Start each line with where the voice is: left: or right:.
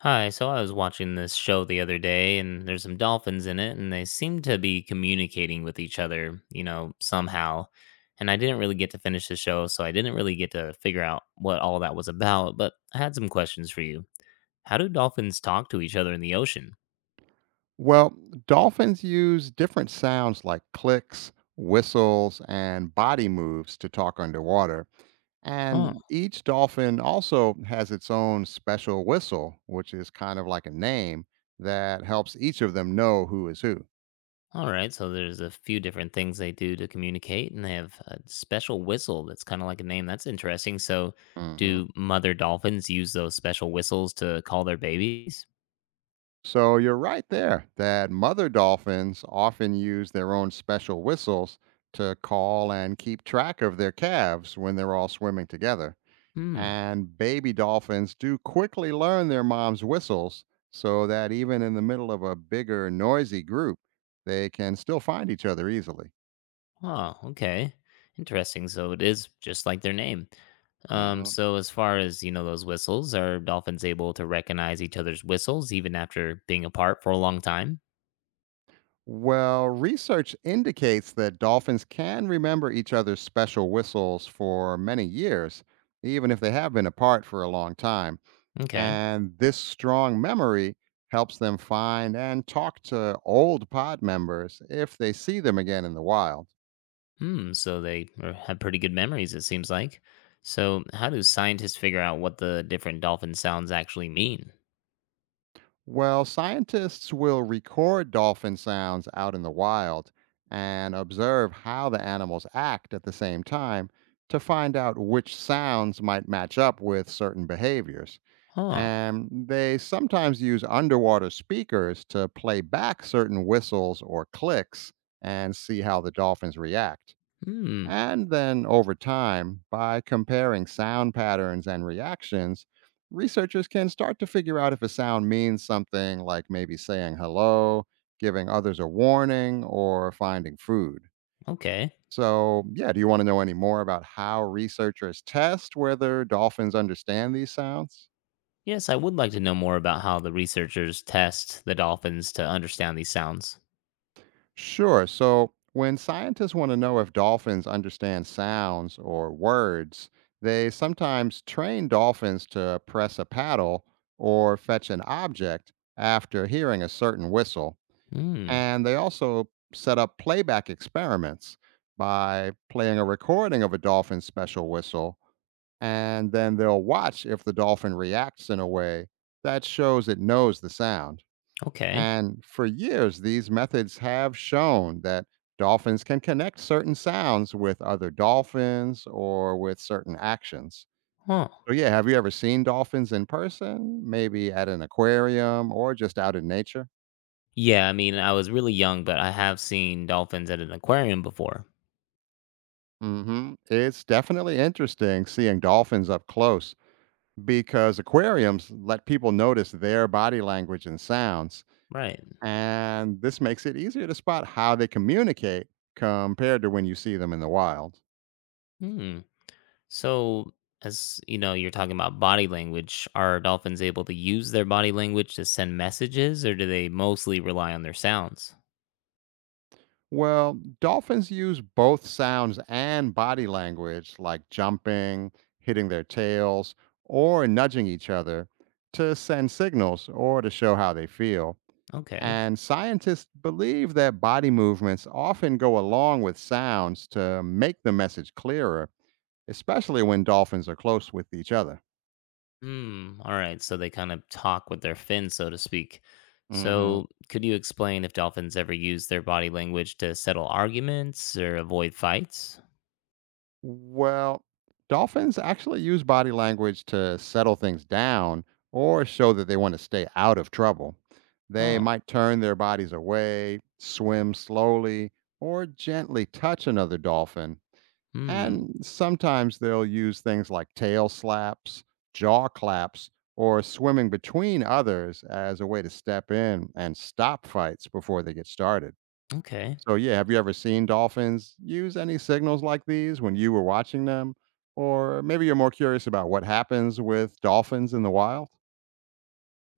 left: Hi, so I was watching this show the other day, and there's some dolphins in it, and they seem to be communicating with each other, you know, somehow. And I didn't really get to finish the show, so I didn't really get to figure out what all that was about, but I had some questions for you. How do dolphins talk to each other in the ocean?
right: Well, dolphins use different sounds like clicks, whistles, and body moves to talk underwater.
left: Oh,
right: And each dolphin also has its own special whistle, which is kind of like a name that helps each of them know who is who.
left: all right, so there's a few different things they do to communicate, and they have a special whistle that's kind of like a name. That's interesting. So,
right: hmm
left: do mother dolphins use those special whistles to call their babies?
right: So you're right there that mother dolphins often use their own special whistles to call and keep track of their calves when they're all swimming together.
left: Hmm.
right: And baby dolphins do quickly learn their mom's whistles so that even in the middle of a bigger, noisy group, they can still find each other easily.
left: Oh, okay. Interesting. So it is just like their name. Um,
right: hmm
left: so as far as you know, those whistles, are dolphins able to recognize each other's whistles even after being apart for a long time?
right: Well, research indicates that dolphins can remember each other's special whistles for many years, even if they have been apart for a long time.
left: Okay.
right: And this strong memory helps them find and talk to old pod members if they see them again in the wild.
left: Hmm. So they have pretty good memories. It seems like. So how do scientists figure out what the different dolphin sounds actually mean?
right: Well, scientists will record dolphin sounds out in the wild and observe how the animals act at the same time to find out which sounds might match up with certain behaviors.
left: Huh.
right: And they sometimes use underwater speakers to play back certain whistles or clicks and see how the dolphins react.
left: Hmm.
right: And then over time, by comparing sound patterns and reactions, researchers can start to figure out if a sound means something like maybe saying hello, giving others a warning, or finding food.
left: Okay.
right: So, yeah, do you want to know any more about how researchers test whether dolphins understand these sounds?
left: Yes, I would like to know more about how the researchers test the dolphins to understand these sounds.
right: Sure. So when scientists want to know if dolphins understand sounds or words, they sometimes train dolphins to press a paddle or fetch an object after hearing a certain whistle.
left: Hmm.
right: And they also set up playback experiments by playing a recording of a dolphin's special whistle. And then they'll watch if the dolphin reacts in a way that shows it knows the sound.
left: Okay.
right: And for years, these methods have shown that dolphins can connect certain sounds with other dolphins or with certain actions.
left: Huh.
right: So, yeah, have you ever seen dolphins in person? Maybe at an aquarium or just out in nature?
left: Yeah, I mean, I was really young, but I have seen dolphins at an aquarium before.
right: It's definitely interesting seeing dolphins up close because aquariums let people notice their body language and sounds.
left: Right.
right: And this makes it easier to spot how they communicate compared to when you see them in the wild.
left: Hmm. So, as you know, you're talking about body language. Are dolphins able to use their body language to send messages, or do they mostly rely on their sounds?
right: Well, dolphins use both sounds and body language, like jumping, hitting their tails, or nudging each other, to send signals or to show how they feel.
left: Okay.
right: And scientists believe that body movements often go along with sounds to make the message clearer, especially when dolphins are close with each other.
left: Hmm. All right. So they kind of talk with their fins, so to speak.
right: hmm
left: So, could you explain if dolphins ever use their body language to settle arguments or avoid fights?
right: Well, dolphins actually use body language to settle things down or show that they want to stay out of trouble. They
left: Oh.
right: might turn their bodies away, swim slowly, or gently touch another dolphin.
left: Hmm.
right: And sometimes they'll use things like tail slaps, jaw claps, or swimming between others as a way to step in and stop fights before they get started.
left: Okay.
right: So, yeah, have you ever seen dolphins use any signals like these when you were watching them? Or maybe you're more curious about what happens with dolphins in the wild?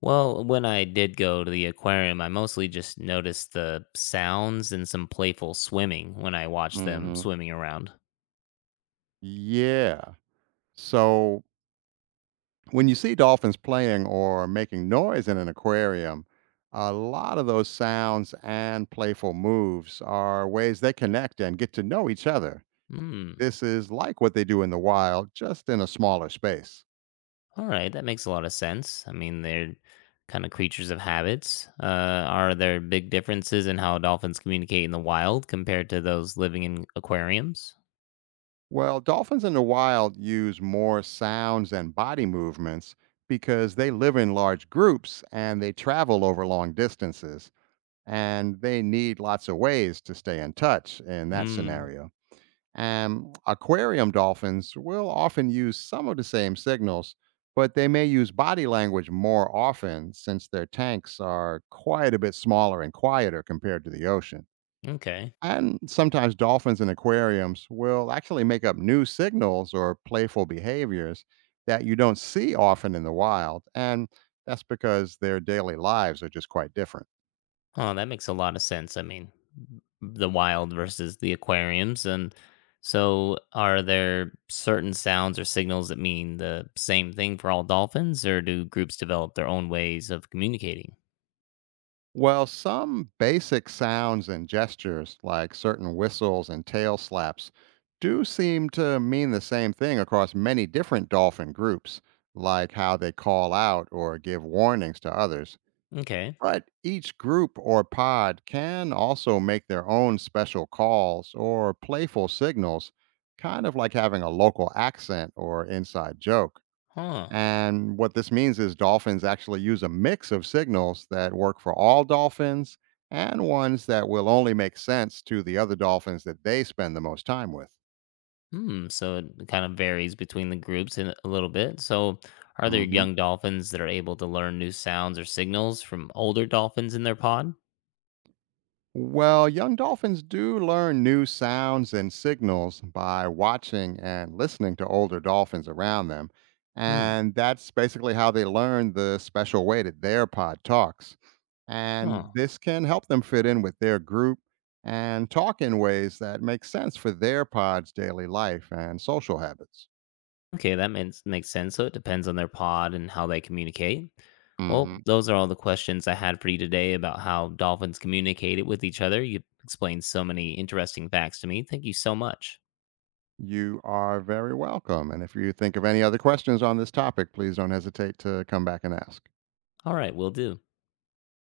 left: Well, when I did go to the aquarium, I mostly just noticed the sounds and some playful swimming when I watched them
right: Hmm.
left: swimming around.
right: Yeah. So when you see dolphins playing or making noise in an aquarium, a lot of those sounds and playful moves are ways they connect and get to know each other.
left: Hmm.
right: This is like what they do in the wild, just in a smaller space.
left: All right, that makes a lot of sense. I mean, they're kind of creatures of habits. Are there big differences in how dolphins communicate in the wild compared to those living in aquariums?
right: Well, dolphins in the wild use more sounds and body movements because they live in large groups and they travel over long distances and they need lots of ways to stay in touch in that
left: Hmm.
right: scenario. And aquarium dolphins will often use some of the same signals, but they may use body language more often since their tanks are quite a bit smaller and quieter compared to the ocean.
left: Okay.
right: And sometimes dolphins in aquariums will actually make up new signals or playful behaviors that you don't see often in the wild. And that's because their daily lives are just quite different.
left: Oh, that makes a lot of sense. I mean, the wild versus the aquariums. And so, are there certain sounds or signals that mean the same thing for all dolphins, or do groups develop their own ways of communicating?
right: Well, some basic sounds and gestures, like certain whistles and tail slaps, do seem to mean the same thing across many different dolphin groups, like how they call out or give warnings to others.
left: Okay.
right: But each group or pod can also make their own special calls or playful signals, kind of like having a local accent or inside joke.
left: Huh.
right: And what this means is dolphins actually use a mix of signals that work for all dolphins and ones that will only make sense to the other dolphins that they spend the most time with.
left: Hmm. So, it kind of varies between the groups in a little bit. So, are there
right: Mhm.
left: young dolphins that are able to learn new sounds or signals from older dolphins in their pod?
right: Well, young dolphins do learn new sounds and signals by watching and listening to older dolphins around them.
left: Hmm.
right: And that's basically how they learn the special way that their pod talks. And
left: Huh.
right: this can help them fit in with their group and talk in ways that make sense for their pod's daily life and social habits.
left: Okay, that makes sense. So it depends on their pod and how they communicate. Well,
right: hmm
left: those are all the questions I had for you today about how dolphins communicate with each other. You explained so many interesting facts to me. Thank you so much.
right: You are very welcome. And if you think of any other questions on this topic, please don't hesitate to come back and ask.
left: All right, we'll do.